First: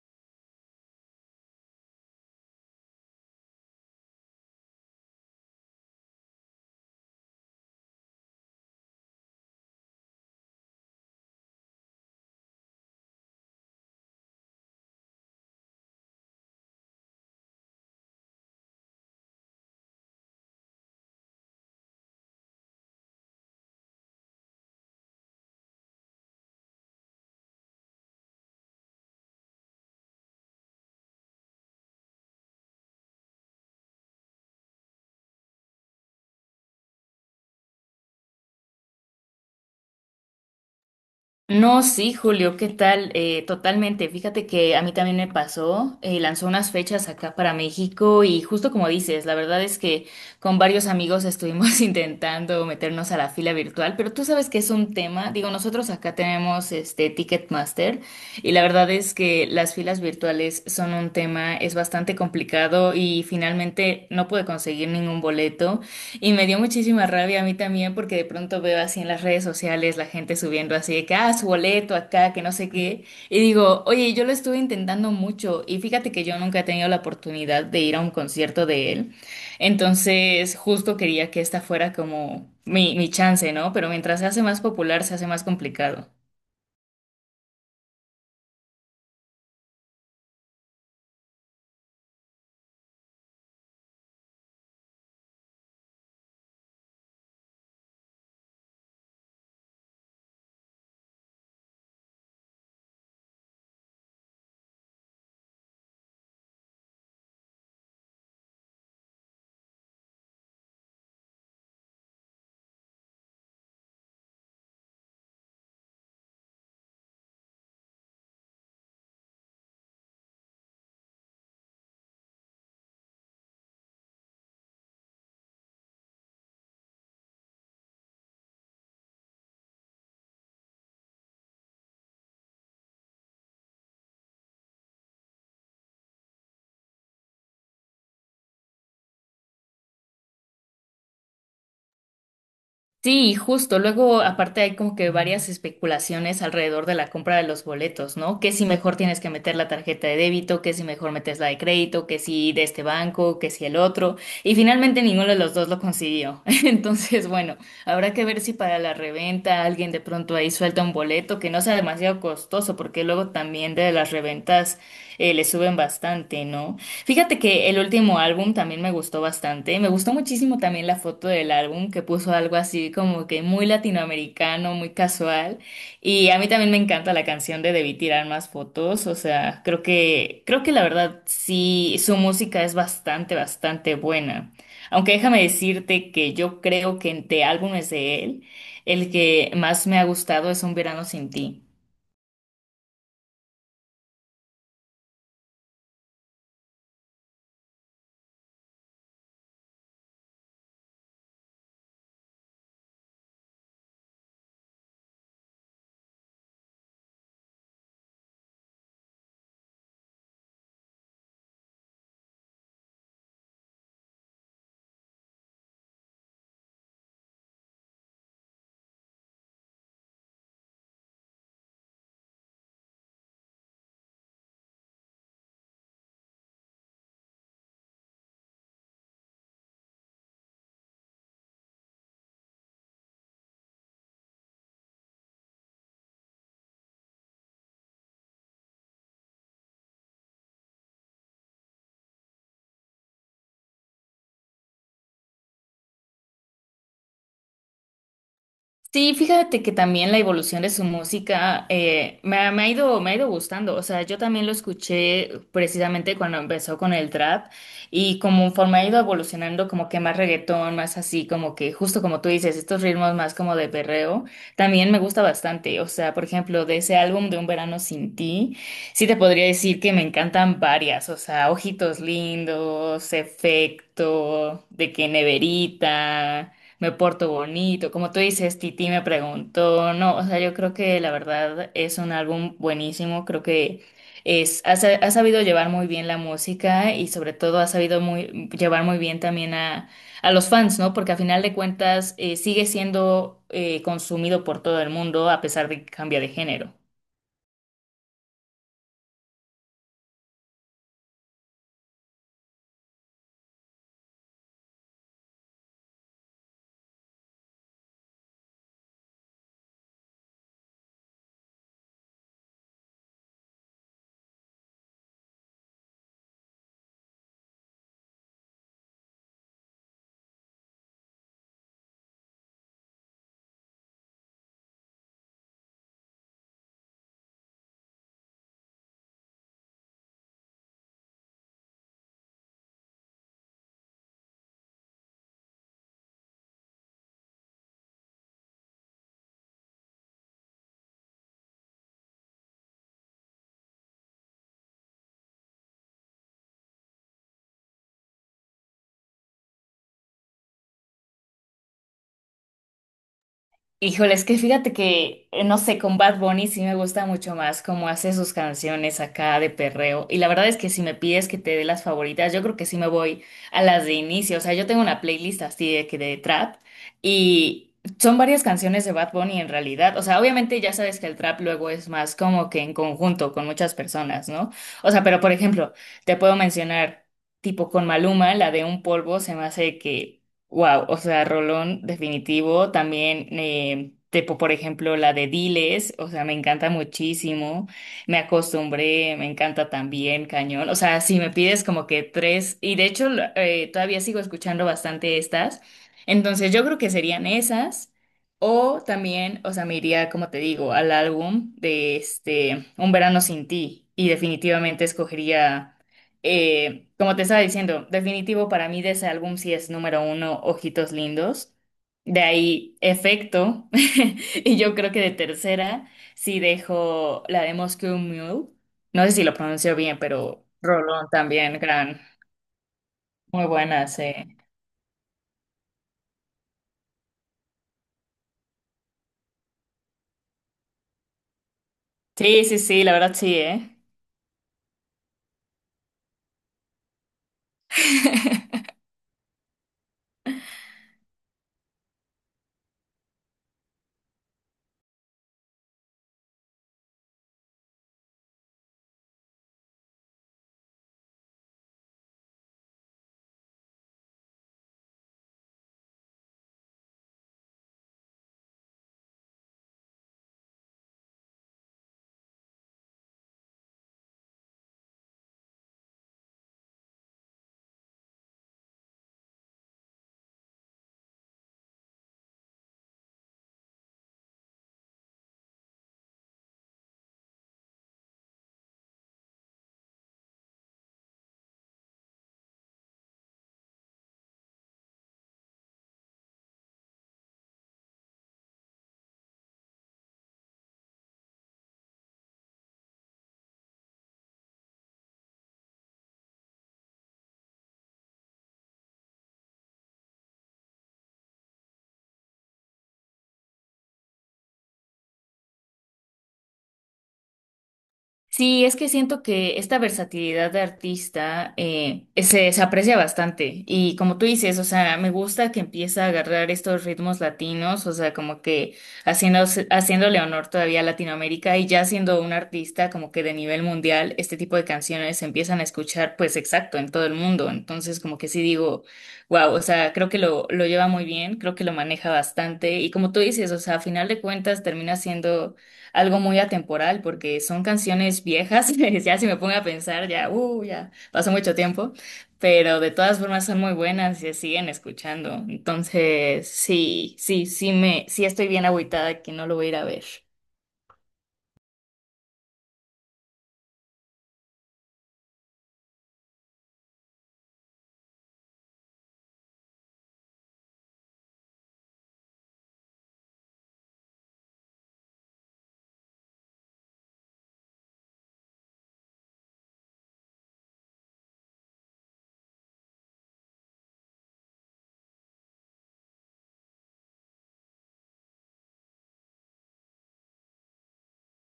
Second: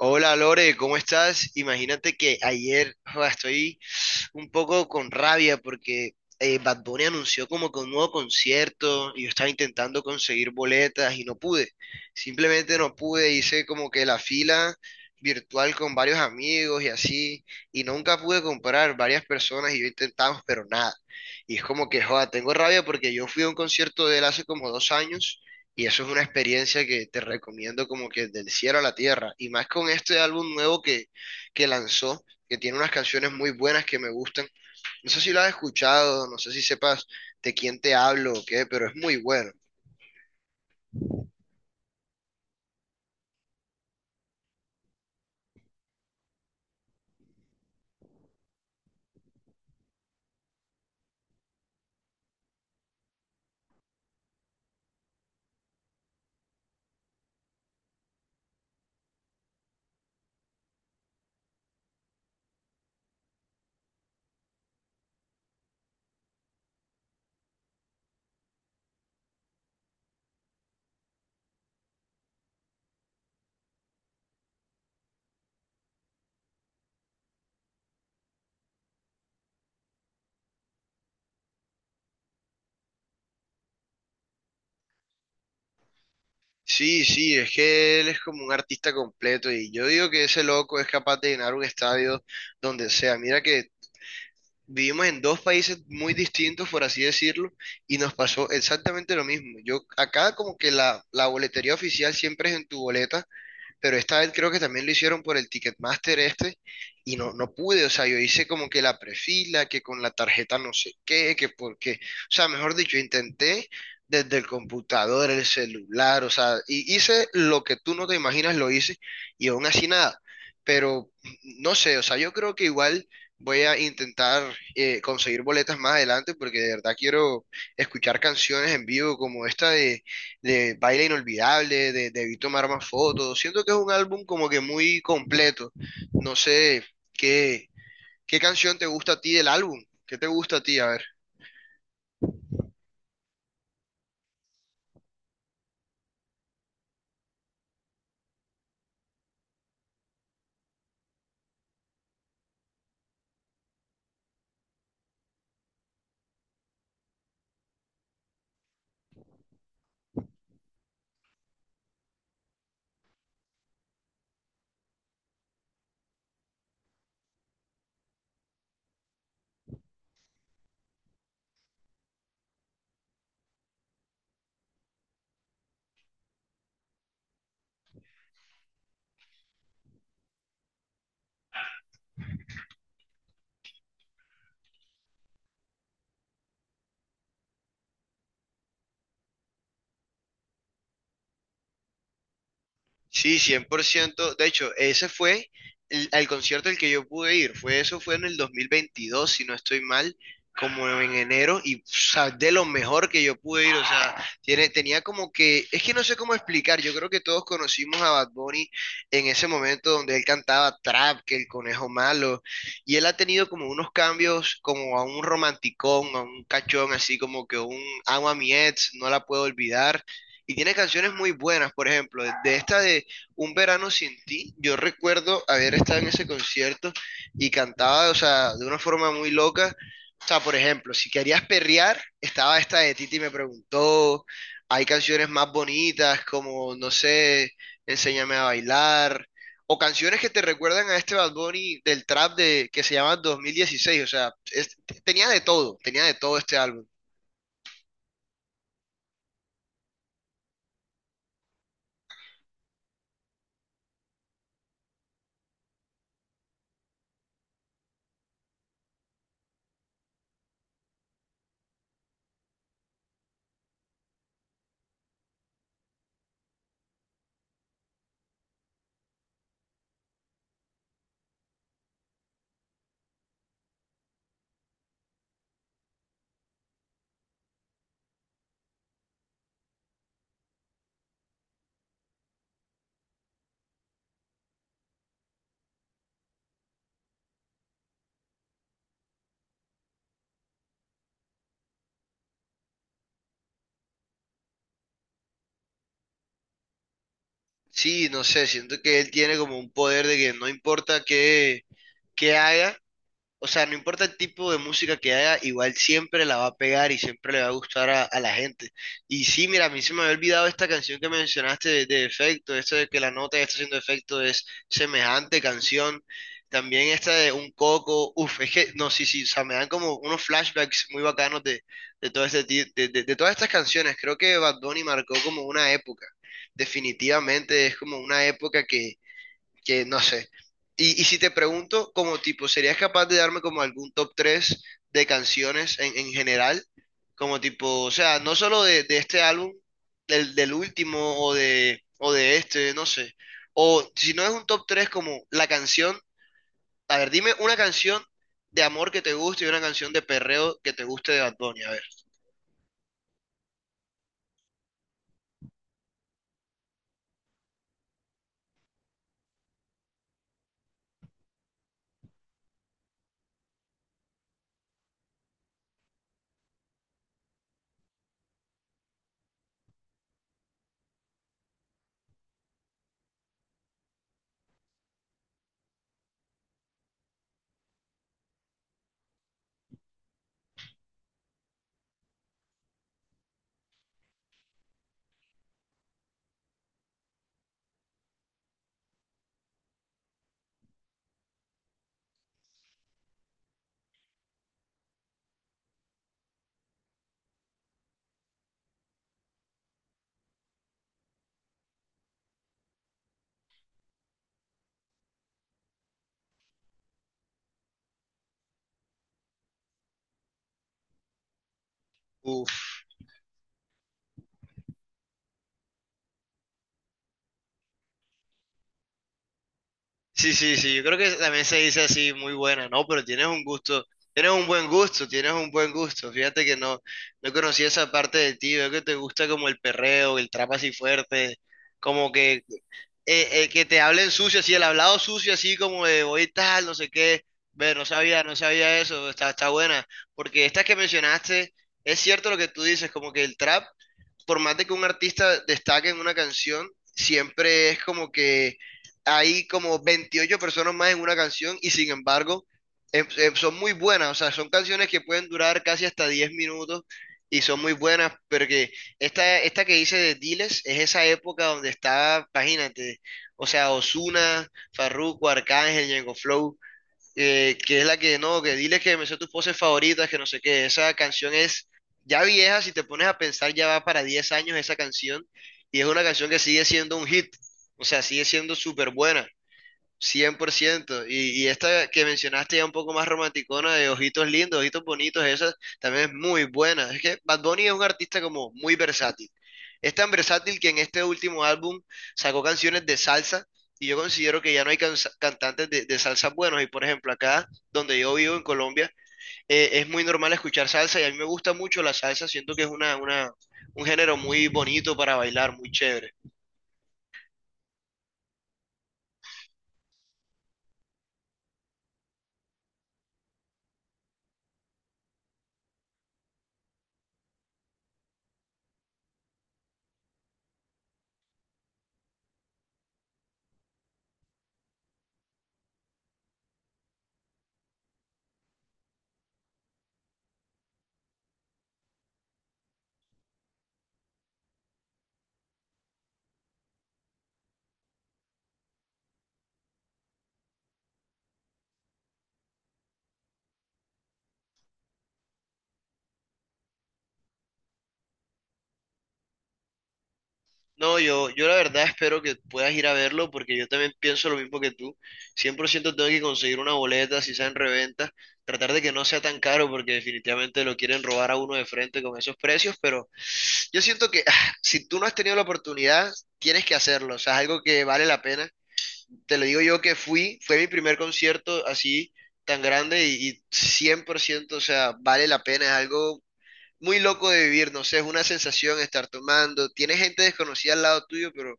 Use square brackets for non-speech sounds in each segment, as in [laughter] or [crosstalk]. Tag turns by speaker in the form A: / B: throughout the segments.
A: Hola Lore, ¿cómo estás? Imagínate que ayer joda, estoy un poco con rabia porque Bad Bunny anunció como que un nuevo concierto y yo estaba intentando conseguir boletas y no pude. Simplemente no pude, hice como que la fila virtual con varios amigos y así y nunca pude comprar varias personas y yo intentamos, pero nada. Y es como que, joda, tengo rabia porque yo fui a un concierto de él hace como dos años y eso es una experiencia que te recomiendo como que del cielo a la tierra. Y más con este álbum nuevo que lanzó, que tiene unas canciones muy buenas que me gustan. No sé si lo has escuchado, no sé si sepas de quién te hablo o qué, pero es muy bueno.
B: No, sí, Julio, ¿qué tal? Totalmente. Fíjate que a mí también me pasó. Lanzó unas fechas acá para México y justo como dices, la verdad es que con varios amigos estuvimos [laughs] intentando meternos a la fila virtual, pero tú sabes que es un tema. Digo, nosotros acá tenemos este Ticketmaster y la verdad es que las filas virtuales son un tema, es bastante complicado y finalmente no pude conseguir ningún boleto. Y me dio muchísima rabia a mí también porque de pronto veo así en las redes sociales la gente subiendo así de que, ah, su boleto acá, que no sé qué. Y digo, oye, yo lo estuve intentando mucho y fíjate que yo nunca he tenido la oportunidad de ir a un concierto de él. Entonces, justo quería que esta fuera como mi chance, ¿no? Pero mientras se hace más popular, se hace más complicado.
A: Sí, sí, es que él es como un artista completo y yo digo que ese loco es capaz de llenar un estadio donde sea. Mira que vivimos en dos países muy distintos, por así decirlo, y nos pasó exactamente lo mismo. Yo acá como que la boletería oficial siempre es en tu boleta, pero esta vez creo que también lo hicieron por el Ticketmaster este y no, no pude. O sea, yo hice como que la prefila, que con la tarjeta no sé qué, que porque, o sea, mejor dicho, intenté desde el computador, el celular, o sea, y hice lo que tú no te imaginas, lo hice y aún así nada, pero no sé, o sea, yo creo que igual... Voy a intentar conseguir boletas más adelante porque de verdad quiero escuchar canciones en vivo como esta de Baile Inolvidable, de Debí Tomar Más Fotos. Siento que es un álbum como que muy completo. No sé qué, qué canción te gusta a ti del álbum. ¿Qué te gusta a ti? A ver.
B: Sí, justo. Luego, aparte, hay como que varias especulaciones alrededor de la compra de los boletos, ¿no? Que si mejor tienes que meter la tarjeta de débito, que si mejor metes la de crédito, que si de este banco, que si el otro. Y finalmente ninguno de los dos lo consiguió. [laughs] Entonces, bueno, habrá que ver si para la reventa alguien de pronto ahí suelta un boleto que no sea demasiado costoso, porque luego también de las reventas le suben bastante, ¿no? Fíjate que el último álbum también me gustó bastante. Me gustó muchísimo también la foto del álbum que puso algo así como que muy latinoamericano, muy casual. Y a mí también me encanta la canción de Debí Tirar Más Fotos. O sea, creo que la verdad sí, su música es bastante, bastante buena. Aunque déjame decirte que yo creo que entre álbumes de él, el que más me ha gustado es Un Verano Sin Ti.
A: Sí, 100%. De hecho, ese fue el, al concierto al que yo pude ir. Fue eso, fue en el 2022, si no estoy mal, como en enero. Y, o sea, de lo mejor que yo pude ir. O sea, tiene, tenía como que, es que no sé cómo explicar. Yo creo que todos conocimos a Bad Bunny en ese momento donde él cantaba Trap, que el conejo malo. Y él ha tenido como unos cambios, como a un romanticón, a un cachón, así como que un amo a mi ex, no la puedo olvidar, y tiene canciones muy buenas, por ejemplo, de esta de Un verano sin ti. Yo recuerdo haber estado en ese concierto y cantaba, o sea, de una forma muy loca. O sea, por ejemplo, si querías perrear, estaba esta de Titi me preguntó. Hay canciones más bonitas como, no sé, Enséñame a bailar. O canciones que te recuerdan a este Bad Bunny del trap de, que se llama 2016. O sea, tenía de todo este álbum.
B: Sí, fíjate que también la evolución de su música me ha ido gustando. O sea, yo también lo escuché precisamente cuando empezó con el trap y como forma ha ido evolucionando como que más reggaetón, más así, como que justo como tú dices, estos ritmos más como de perreo, también me gusta bastante. O sea, por ejemplo, de ese álbum de Un Verano Sin Ti, sí te podría decir que me encantan varias. O sea, Ojitos Lindos, Efecto, de que Neverita, me porto bonito, como tú dices, Titi Me Preguntó, no, o sea, yo creo que la verdad es un álbum buenísimo, creo que ha sabido llevar muy bien la música y sobre todo ha sabido llevar muy bien también a los fans, ¿no? Porque a final de cuentas sigue siendo consumido por todo el mundo a pesar de que cambia de género.
A: Sí, no sé, siento que él tiene como un poder de que no importa qué, qué haga, o sea, no importa el tipo de música que haga, igual siempre la va a pegar y siempre le va a gustar a la gente. Y sí, mira, a mí se me había olvidado esta canción que mencionaste de efecto, esto de que la nota que está haciendo efecto es semejante canción. También esta de Un Coco, uff, es que, no, sí, sí, o sea, me dan como unos flashbacks muy bacanos de, de todas estas canciones. Creo que Bad Bunny marcó como una época. Definitivamente es como una época que no sé. Y si te pregunto, como tipo, ¿serías capaz de darme como algún top 3 de canciones en general? Como tipo, o sea, no solo de este álbum, del, del último o de este, no sé. O si no es un top 3 como la canción, a ver, dime una canción de amor que te guste y una canción de perreo que te guste de Bad Bunny, a ver.
B: Híjole, es que fíjate que, no sé, con Bad Bunny sí me gusta mucho más cómo hace sus canciones acá de perreo. Y la verdad es que si me pides que te dé las favoritas, yo creo que sí me voy a las de inicio. O sea, yo tengo una playlist así de que de trap y son varias canciones de Bad Bunny en realidad. O sea, obviamente ya sabes que el trap luego es más como que en conjunto con muchas personas, ¿no? O sea, pero por ejemplo, te puedo mencionar tipo con Maluma, la de Un Polvo, se me hace que wow, o sea, Rolón, definitivo. También, tipo, por ejemplo, la de Diles, o sea, me encanta muchísimo. Me Acostumbré, me encanta también, cañón. O sea, si me pides como que tres, y de hecho, todavía sigo escuchando bastante estas. Entonces, yo creo que serían esas. O también, o sea, me iría, como te digo, al álbum de este Un Verano Sin Ti. Y definitivamente escogería. Como te estaba diciendo, definitivo para mí de ese álbum sí es número uno, Ojitos Lindos. De
A: Uf.
B: ahí, Efecto. [laughs] Y yo creo que de tercera sí dejo la de Moscow Mule. No sé si lo pronuncio bien,
A: Sí,
B: pero
A: sí, sí, yo creo
B: Rolón
A: que también se
B: también,
A: dice
B: gran.
A: así, muy buena, ¿no? Pero tienes un
B: Muy
A: gusto,
B: buena, sí.
A: tienes un buen gusto, tienes un buen gusto. Fíjate que no, no conocí esa parte de ti, veo que te gusta como el perreo, el trap así fuerte, como
B: Sí, sí, sí, la verdad sí,
A: que
B: ¿eh?
A: te hablen sucio, así el hablado sucio, así como de hoy tal, no sé qué. Ve, no sabía, no sabía eso, está, está buena. Porque estas que mencionaste, es cierto lo que tú dices, como que el trap por más de que un artista destaque en una canción, siempre es como que hay como 28 personas más en una canción y sin embargo son muy buenas, o sea, son canciones que pueden durar casi hasta 10 minutos y son muy buenas, porque esta que hice de Diles es esa época donde está, imagínate, o sea, Ozuna, Farruko, Arcángel, Ñengo Flow, que es la que no, que dile que me sé tus poses favoritas, que no sé qué. Esa canción es ya vieja, si te pones a pensar, ya va para 10 años esa canción, y es una canción que sigue siendo un hit, o sea, sigue siendo súper buena, cien por ciento. Y esta que mencionaste ya un poco más romanticona, de Ojitos Lindos, Ojitos Bonitos, esa también es muy buena. Es que Bad Bunny es un artista como muy versátil. Es tan versátil que en este último álbum sacó canciones de salsa y yo considero que ya no hay cantantes de salsa buenos. Y por ejemplo, acá donde yo vivo en Colombia, es muy normal escuchar salsa y a mí me gusta mucho la salsa. Siento que es un género muy bonito para bailar, muy chévere.
B: Sí, es que siento que esta versatilidad de artista se aprecia bastante y como tú dices, o sea, me gusta que empieza a agarrar estos ritmos latinos, o sea, como que haciendo, haciéndole honor todavía a Latinoamérica y ya siendo un artista como que de nivel mundial, este tipo de canciones se empiezan a escuchar pues exacto en todo el mundo, entonces como que sí digo, wow, o sea, creo que lo lleva muy bien, creo que lo maneja bastante y como tú dices, o sea, a final de cuentas termina siendo algo muy atemporal porque son canciones viejas, [laughs] ya si me pongo a pensar, ya, ya pasó mucho tiempo, pero de todas formas son muy buenas y se siguen escuchando. Entonces, sí, sí, sí me, sí estoy bien agüitada que no lo voy a ir a ver.
A: No, yo la verdad espero que puedas ir a verlo porque yo también pienso lo mismo que tú. Cien por ciento. Tengo que conseguir una boleta, si sea en reventa, tratar de que no sea tan caro porque definitivamente lo quieren robar a uno de frente con esos precios, pero yo siento que ah, si tú no has tenido la oportunidad, tienes que hacerlo, o sea, es algo que vale la pena. Te lo digo yo que fui, fue mi primer concierto así tan grande y 100%, o sea, vale la pena, es algo muy loco de vivir, no sé, es una sensación estar tomando, tienes gente desconocida al lado tuyo, pero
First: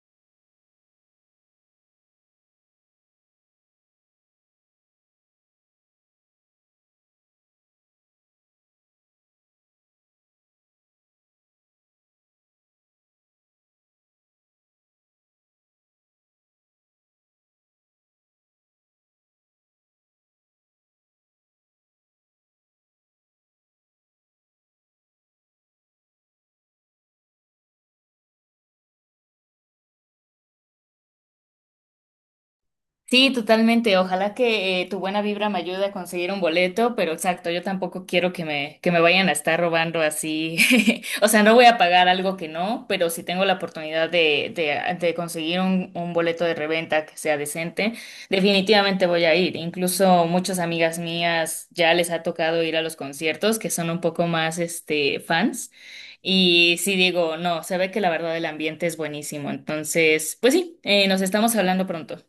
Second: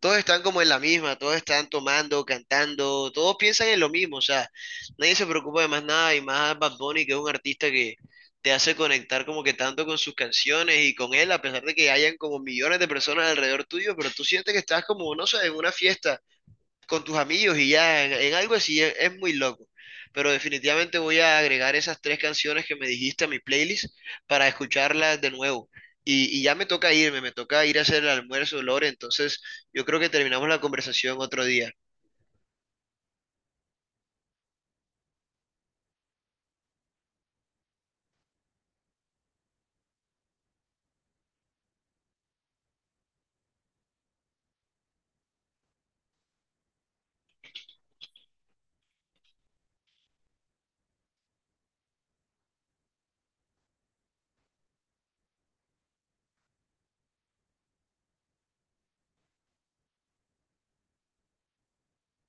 A: todos están como en la misma, todos están tomando, cantando, todos piensan en lo mismo, o sea, nadie se preocupa de más nada y más Bad Bunny, que es un artista que te hace conectar como que tanto con sus canciones y con él, a pesar de que hayan como millones de personas alrededor tuyo, pero tú sientes que estás como, no sé, en una fiesta con tus amigos y ya en algo así es muy loco. Pero definitivamente voy a agregar esas tres canciones que me dijiste a mi playlist para escucharlas de nuevo. Y ya me toca irme, me toca ir a hacer el almuerzo, Lore. Entonces yo creo que terminamos la conversación otro día.
B: Sí, totalmente. Ojalá que tu buena vibra me ayude a conseguir un boleto, pero exacto, yo tampoco quiero que me vayan a estar robando así. [laughs] O sea, no voy a pagar algo que no, pero si tengo la oportunidad de conseguir un boleto de reventa que sea decente, definitivamente voy a ir. Incluso muchas amigas mías ya les ha tocado ir a los conciertos, que son un poco más este, fans. Y sí digo, no, se ve que la verdad el ambiente es buenísimo. Entonces, pues sí, nos estamos hablando pronto.